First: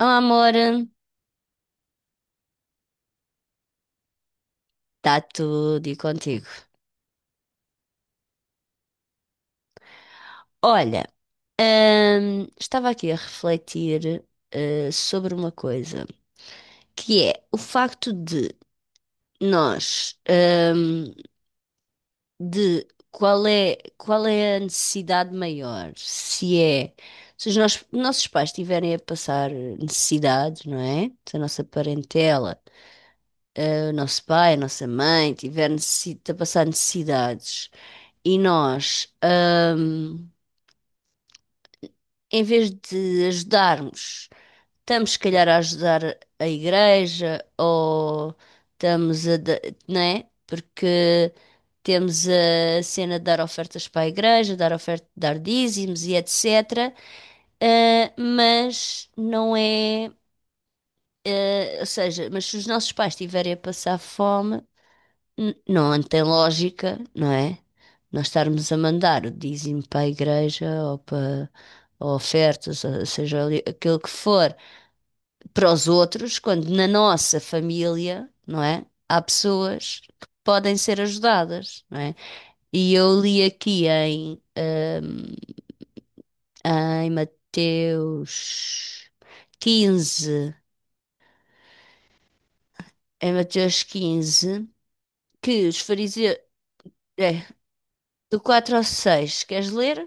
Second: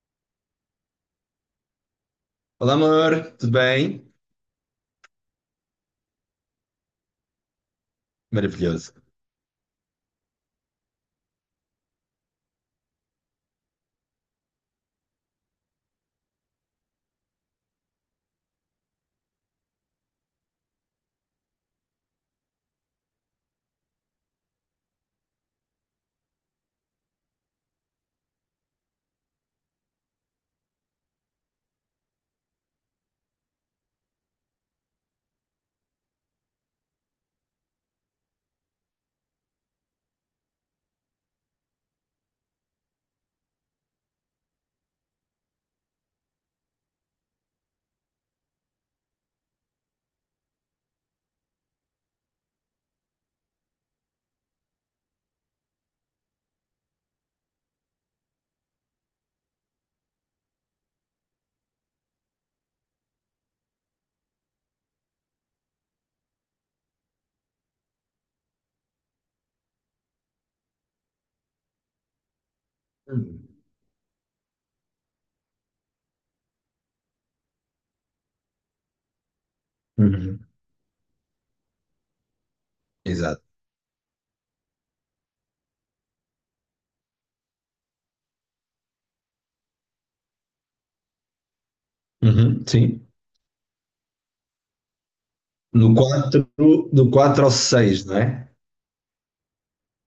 Oh, Amor, está Olá, amor, tudo bem? tudo e contigo. Maravilhoso. Olha, estava aqui a refletir, sobre uma coisa, que é o facto de nós, de qual é a necessidade maior? Se é, se os nossos pais estiverem a passar necessidade, não é? Se a nossa parentela, o nosso pai, a nossa mãe tiver a passar necessidades e nós. hum, Em vez de ajudarmos, estamos se calhar a ajudar a igreja ou estamos a. Não é? Porque temos a cena de dar ofertas para a igreja, dar oferta, dar dízimos e etc. Mas não é, ou seja, mas se os nossos pais estiverem a passar fome, N- não tem lógica, não é? Nós estarmos a mandar o dízimo para a igreja ou para ou ofertas, ou seja Hum. ali, aquilo que for, para os outros, quando na nossa família, não é? Há pessoas que Uhum. podem ser ajudadas, não é? E eu Exato. li aqui em, em Mateus 15, Uhum, sim. em Mateus quinze, que os No fariseus. 4, do quatro É, ao 6, não do é? 4 ao 6 queres ler?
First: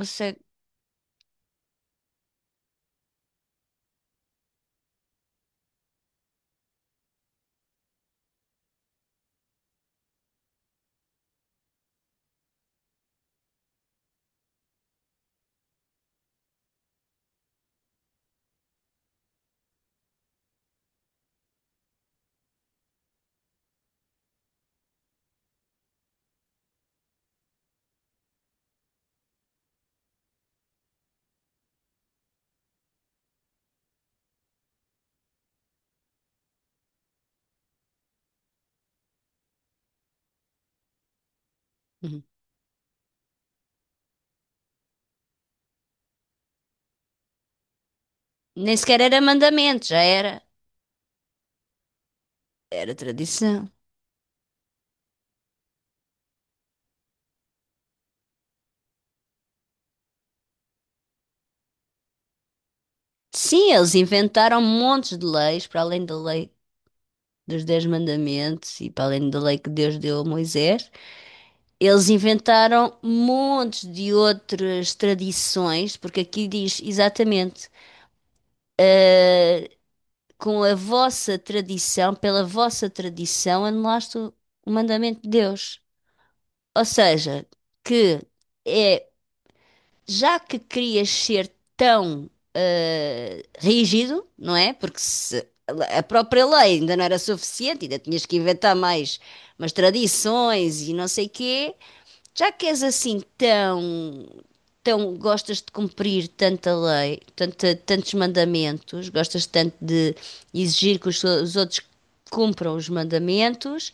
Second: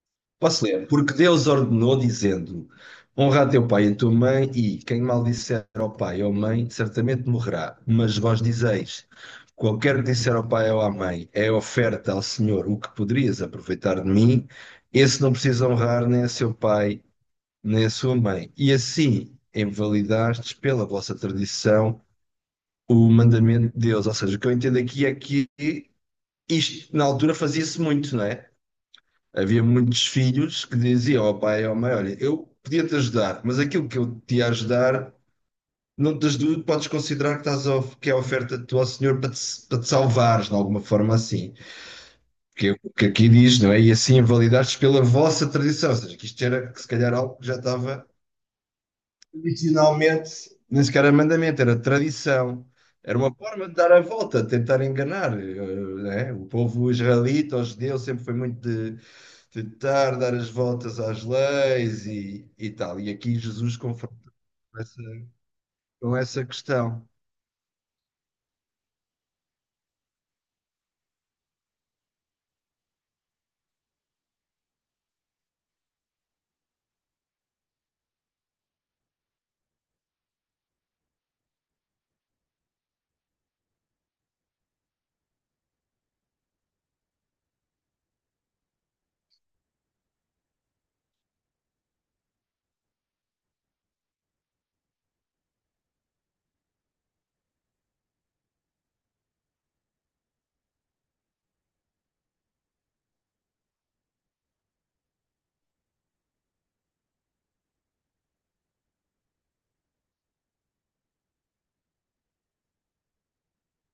Ou Posso ler? Porque Deus ordenou, dizendo: Honra a teu pai e a tua mãe, e quem maldisser ao pai ou à mãe, certamente morrerá. Mas vós dizeis: Qualquer que disser ao pai ou à mãe, é oferta ao Senhor o que poderias aproveitar de mim, esse não precisa honrar nem a seu pai, nem a sua mãe. E assim invalidastes pela vossa tradição o mandamento de Deus. Ou seja, o que eu entendo aqui é que isto na altura fazia-se muito, não é? Havia muitos filhos que diziam ao pai e ao mãe: Olha, eu podia-te ajudar, mas aquilo que eu te ia ajudar, não te ajudo, podes considerar que é a oferta do teu Senhor para te salvares, de alguma forma assim. Que é o que aqui diz, não é? E assim invalidaste pela vossa tradição. Ou seja, que isto era, que se calhar, algo que já estava nem sequer era mandamento, já originalmente, era. nem sequer era mandamento, era tradição. Era Era uma forma tradição. de dar a volta, de tentar enganar. Né? O povo israelita, os judeus, sempre foi muito de tentar dar as voltas às leis e tal. E aqui Sim, Jesus eles confronta inventaram com essa, montes de leis, para além da com essa lei questão. dos Dez Mandamentos e para além da lei que Deus deu a Moisés. Eles inventaram montes de outras tradições, porque aqui diz exatamente, eh, com a vossa tradição, pela vossa tradição, anulaste o mandamento de Deus. Ou seja, que é já que querias ser tão rígido, não é? Porque se a própria lei ainda não era suficiente, ainda tinhas que inventar mais umas tradições e não sei quê, já que és assim tão, tão gostas de cumprir tanta lei, tanta, tantos mandamentos, gostas tanto de exigir que os outros cumpram os mandamentos,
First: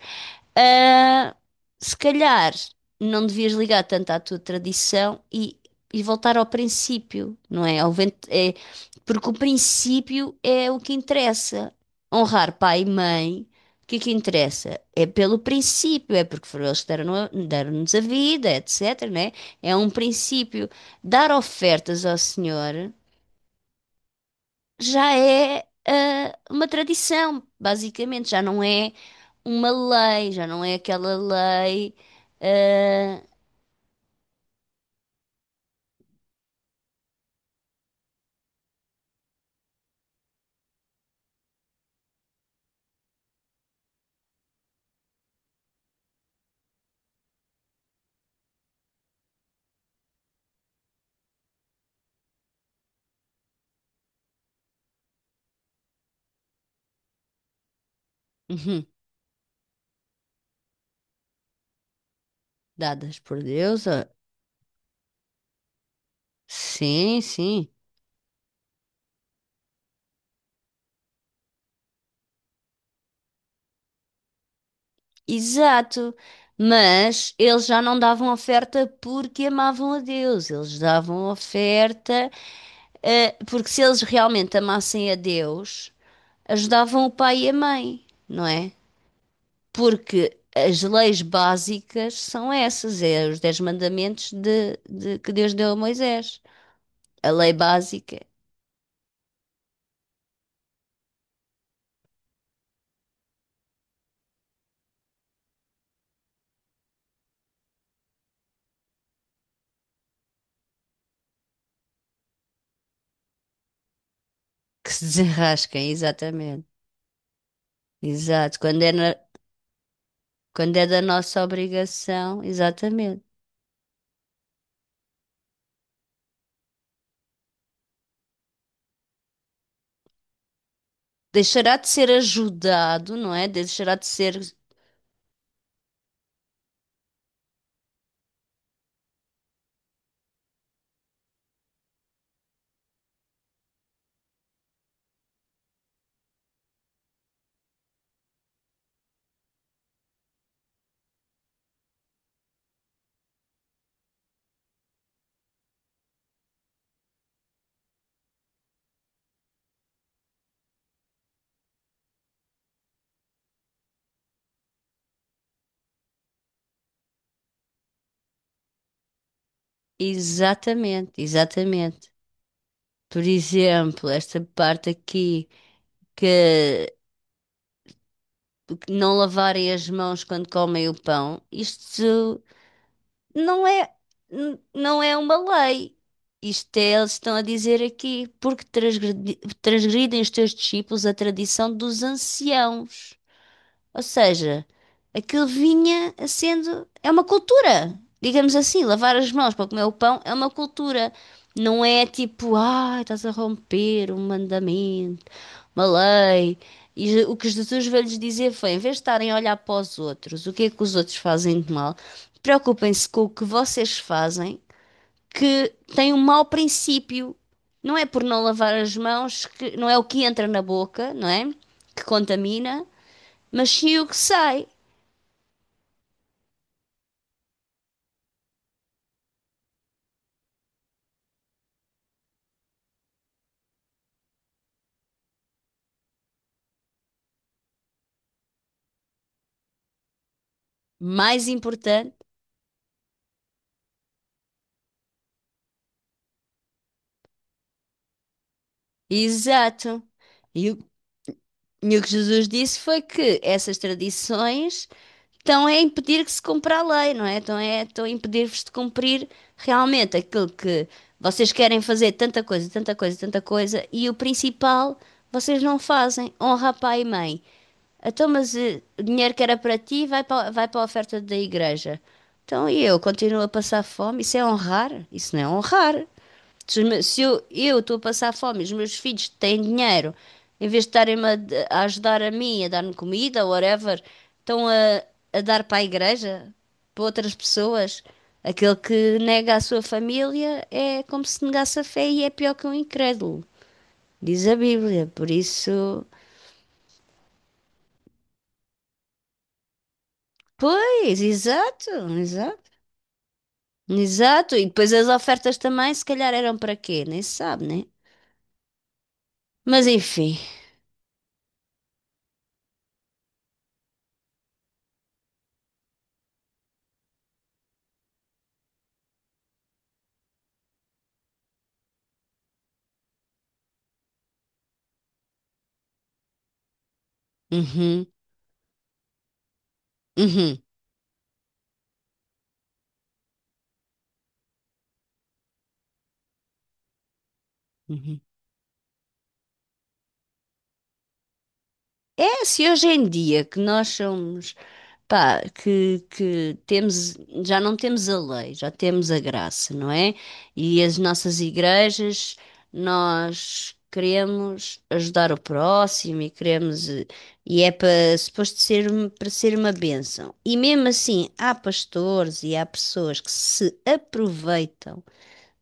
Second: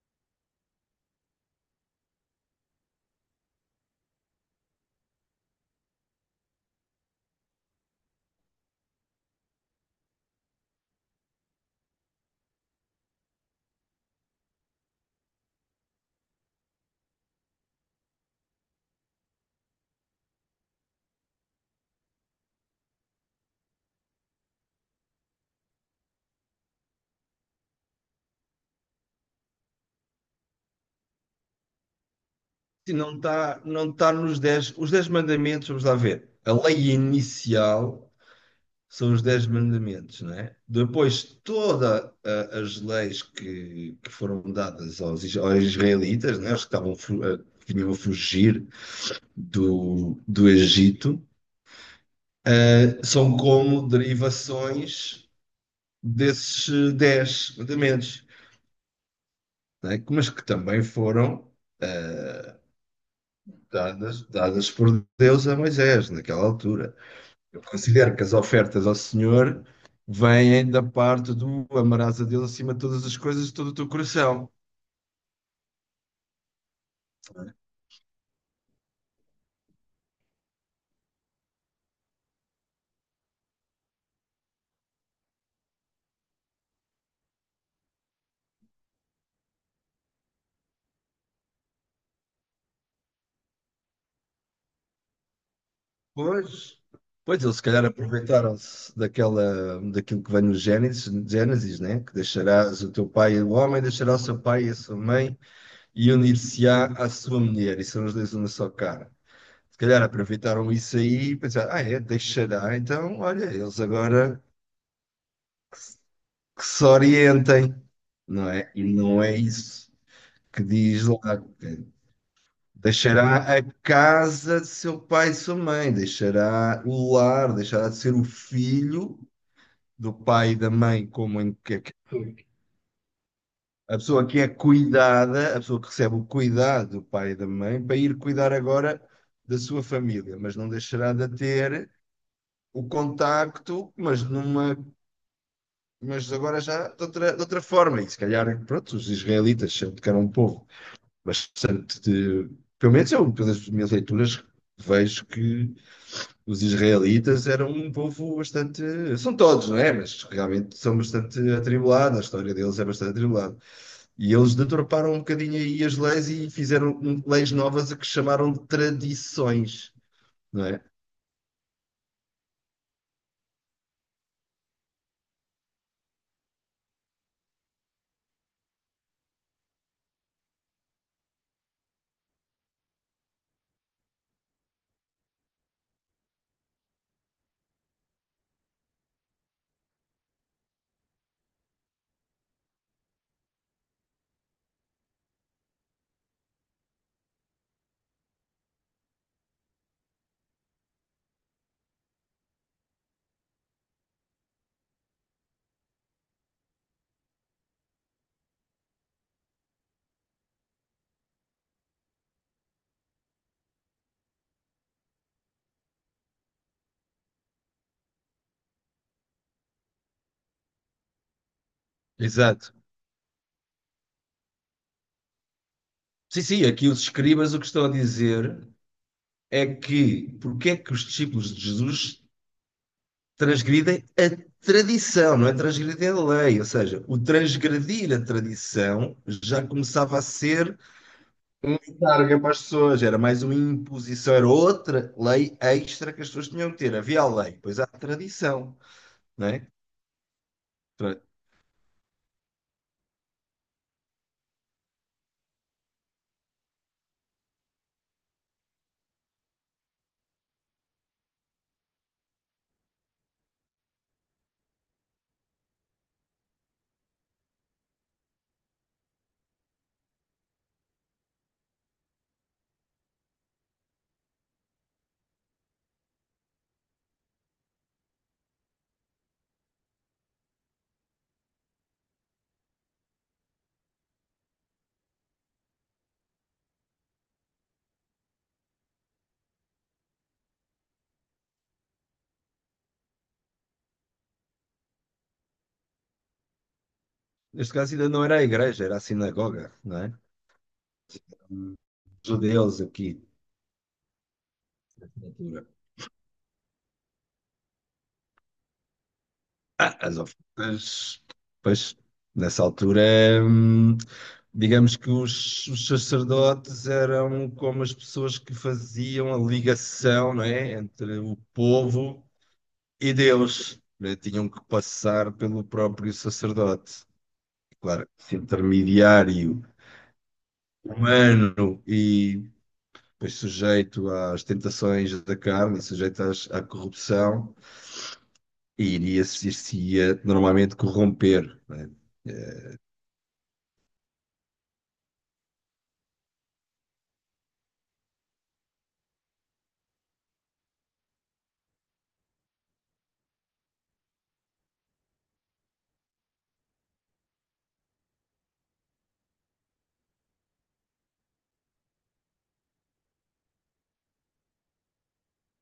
ah, se calhar não devias ligar tanto à tua tradição e voltar ao princípio, não é? Ao vento, é? Porque o princípio é o que interessa. Honrar pai e mãe, o que é que interessa? É pelo princípio, é porque foram eles que deram-nos a vida, etc, né? É um princípio. Dar ofertas ao Senhor já é ah, uma tradição, basicamente, já não é uma lei, já não é aquela lei E não ah, está não está os dez mandamentos, vamos lá ver. A lei inicial são os dez mandamentos, não é? Depois, todas as leis que foram dadas aos israelitas, não é? Os que estavam, eh, que vinham a fugir do Egito, são como derivações desses dez mandamentos, uhum, não é? Mas que também foram eh, dadas por Deus. Ah, dadas por Deus a Moisés, naquela altura. sim, Eu sim, considero que as ofertas ao Senhor vêm da parte do amarás a Deus acima de todas as coisas, de todo o teu coração. exato. Mas eles já não davam oferta porque amavam a Deus, eles davam oferta ah, porque se eles realmente amassem a Deus, ajudavam o pai e a mãe, não é? Porque as leis básicas são essas, é os dez mandamentos que Deus deu a Moisés. Pois, A pois lei eles se calhar básica aproveitaram-se daquilo que vem no Gênesis, né? Que deixarás o teu pai, o homem deixará o seu pai e a sua mãe e unir-se-á à sua mulher, e são os dois uma só cara. Se calhar aproveitaram isso aí e pensaram, ah é, deixará, então olha, eles agora que se desenrasquem, que exatamente. se orientem, não Exato. é? Quando E é, na- não é isso que quando é da diz lá nossa que obrigação, exatamente. deixará a casa de seu pai e sua mãe, deixará o lar, deixará de ser o filho do pai e da mãe, como em Deixará de que- ser ajudado, não é? a Deixará de pessoa que ser. é cuidada, a pessoa que recebe o cuidado do pai e da mãe, para ir cuidar agora da sua família, mas não deixará de ter o contacto, mas agora já de outra forma, e se calhar, pronto, os israelitas sempre que eram um povo bastante pelo menos eu, pelas minhas leituras, vejo que os israelitas eram um povo bastante, são todos, não é? Mas realmente são bastante atribulados, a história deles é bastante atribulada. E eles deturparam um bocadinho aí as leis e fizeram leis novas a que chamaram de tradições, não é? Exatamente, exatamente. Por exemplo, esta parte aqui que não lavarem as mãos quando comem o pão, isto não é, não é uma lei. Isto é, eles estão a dizer aqui, porque transgridem os teus discípulos a tradição dos anciãos. Ou seja, aquilo vinha a sendo, é uma cultura. Digamos assim, lavar as mãos para comer o pão é uma cultura. Não é tipo, ah, estás a romper um mandamento. Malei. E o que Jesus veio lhes dizer foi: em vez de estarem a olhar para os outros, o que é que os outros fazem de mal, preocupem-se com o que vocês fazem, que tem um mau princípio. Não é por não lavar as mãos, que não é o que entra na boca, não é? Que Exato. contamina, mas sim o que sai. Sim, sim, aqui os escribas o que estão a dizer é que porque é que os discípulos de Jesus transgridem a tradição, não é transgredir a lei. Ou seja, o transgredir a tradição já começava a ser Mais um importante. encargo para as pessoas, era mais uma imposição, era outra lei extra que as pessoas tinham que ter. Havia a lei, pois há a tradição, não é? Exato. E o, e o que Jesus disse foi que essas tradições estão a impedir que se cumpra a lei, não é? Estão a impedir-vos de cumprir realmente aquilo que vocês querem fazer, tanta coisa, tanta coisa, tanta coisa, e o principal vocês não fazem. Honra a pai e mãe. Então, mas eh, o dinheiro que era para ti vai para, vai para a oferta da igreja. Então, e eu continuo a passar fome? Isso é honrar? Isso não é honrar. Se, se eu estou a passar fome, e os meus filhos têm dinheiro, em vez de estarem-me a ajudar a mim, a dar-me comida, whatever, estão a dar para a igreja, para outras pessoas. Aquele que nega a sua família é como se negasse a fé e é pior que um incrédulo, diz a Bíblia. Por isso, Neste caso ainda não era a igreja, era a sinagoga, não é? pois, exato, exato. Judeus aqui. Exato, e depois as ofertas também, se calhar eram para quê? Nem se sabe, né? Mas Ah, as enfim. ofertas, pois, nessa altura, hum, digamos que os sacerdotes eram como as pessoas que faziam a ligação, não é, entre o povo e Deus, né? Tinham que passar pelo próprio sacerdote. Uhum, Claro, esse intermediário uhum, humano e pois, sujeito às tentações da carne, sujeito à corrupção, uhum. e iria normalmente corromper, não é? É, se hoje em dia que nós somos, pá, que temos, já não temos a lei, já temos a graça, não é? E as nossas igrejas, nós queremos ajudar o próximo e queremos, eh, e é para, suposto ser, para ser uma bênção. E mesmo assim, há pastores e há pessoas que se aproveitam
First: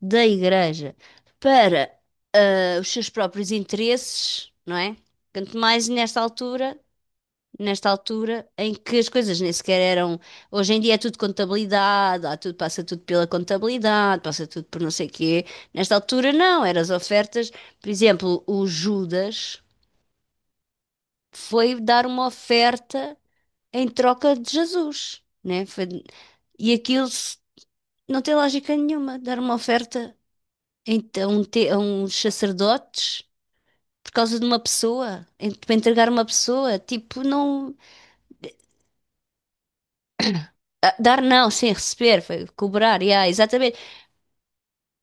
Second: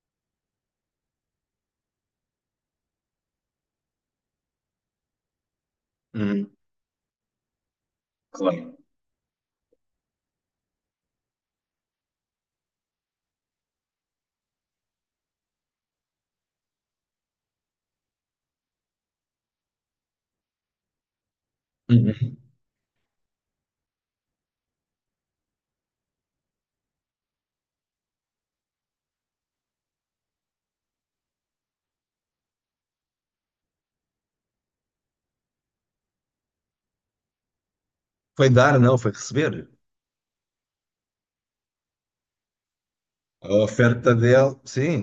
da igreja para, eh, os seus próprios interesses, não é? Quanto mais Hum, nesta altura em claro. que as coisas nem sequer eram. Hoje em dia é tudo contabilidade, há tudo, passa tudo pela contabilidade, passa tudo por não sei quê. Nesta altura não, eram as ofertas. Por exemplo, o Judas foi dar uma Uhum. oferta em troca de Jesus, né? E aquilo não tem lógica nenhuma, dar uma oferta a uns sacerdotes. Por causa de uma pessoa, para entregar uma pessoa, tipo, não. Foi dar, não, foi receber. Ah, dar não, sem receber, foi cobrar, yeah, A exatamente. oferta dele, sim,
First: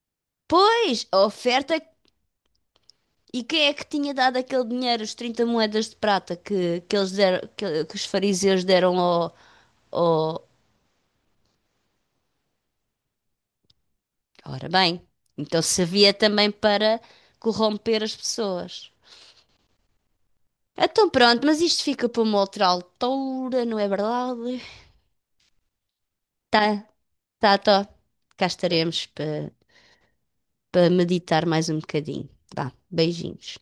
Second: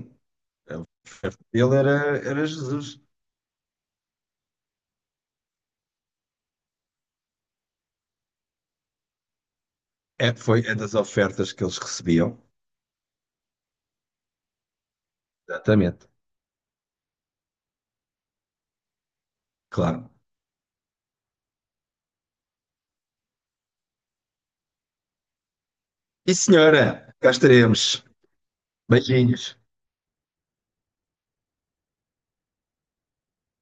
Pois, a a oferta oferta, dele era Jesus. e quem é que tinha dado aquele dinheiro, os 30 moedas de prata que, que eles deram, que os fariseus deram ao, É, ao... foi é das ofertas que eles recebiam. Ora bem, então Exatamente, servia também para corromper as pessoas. claro. Então pronto, mas isto fica para uma outra altura, não é verdade? E Tá, senhora, cá tá, tá. estaremos. Cá estaremos para Beijinhos. Meditar mais um bocadinho. Vá, beijinhos.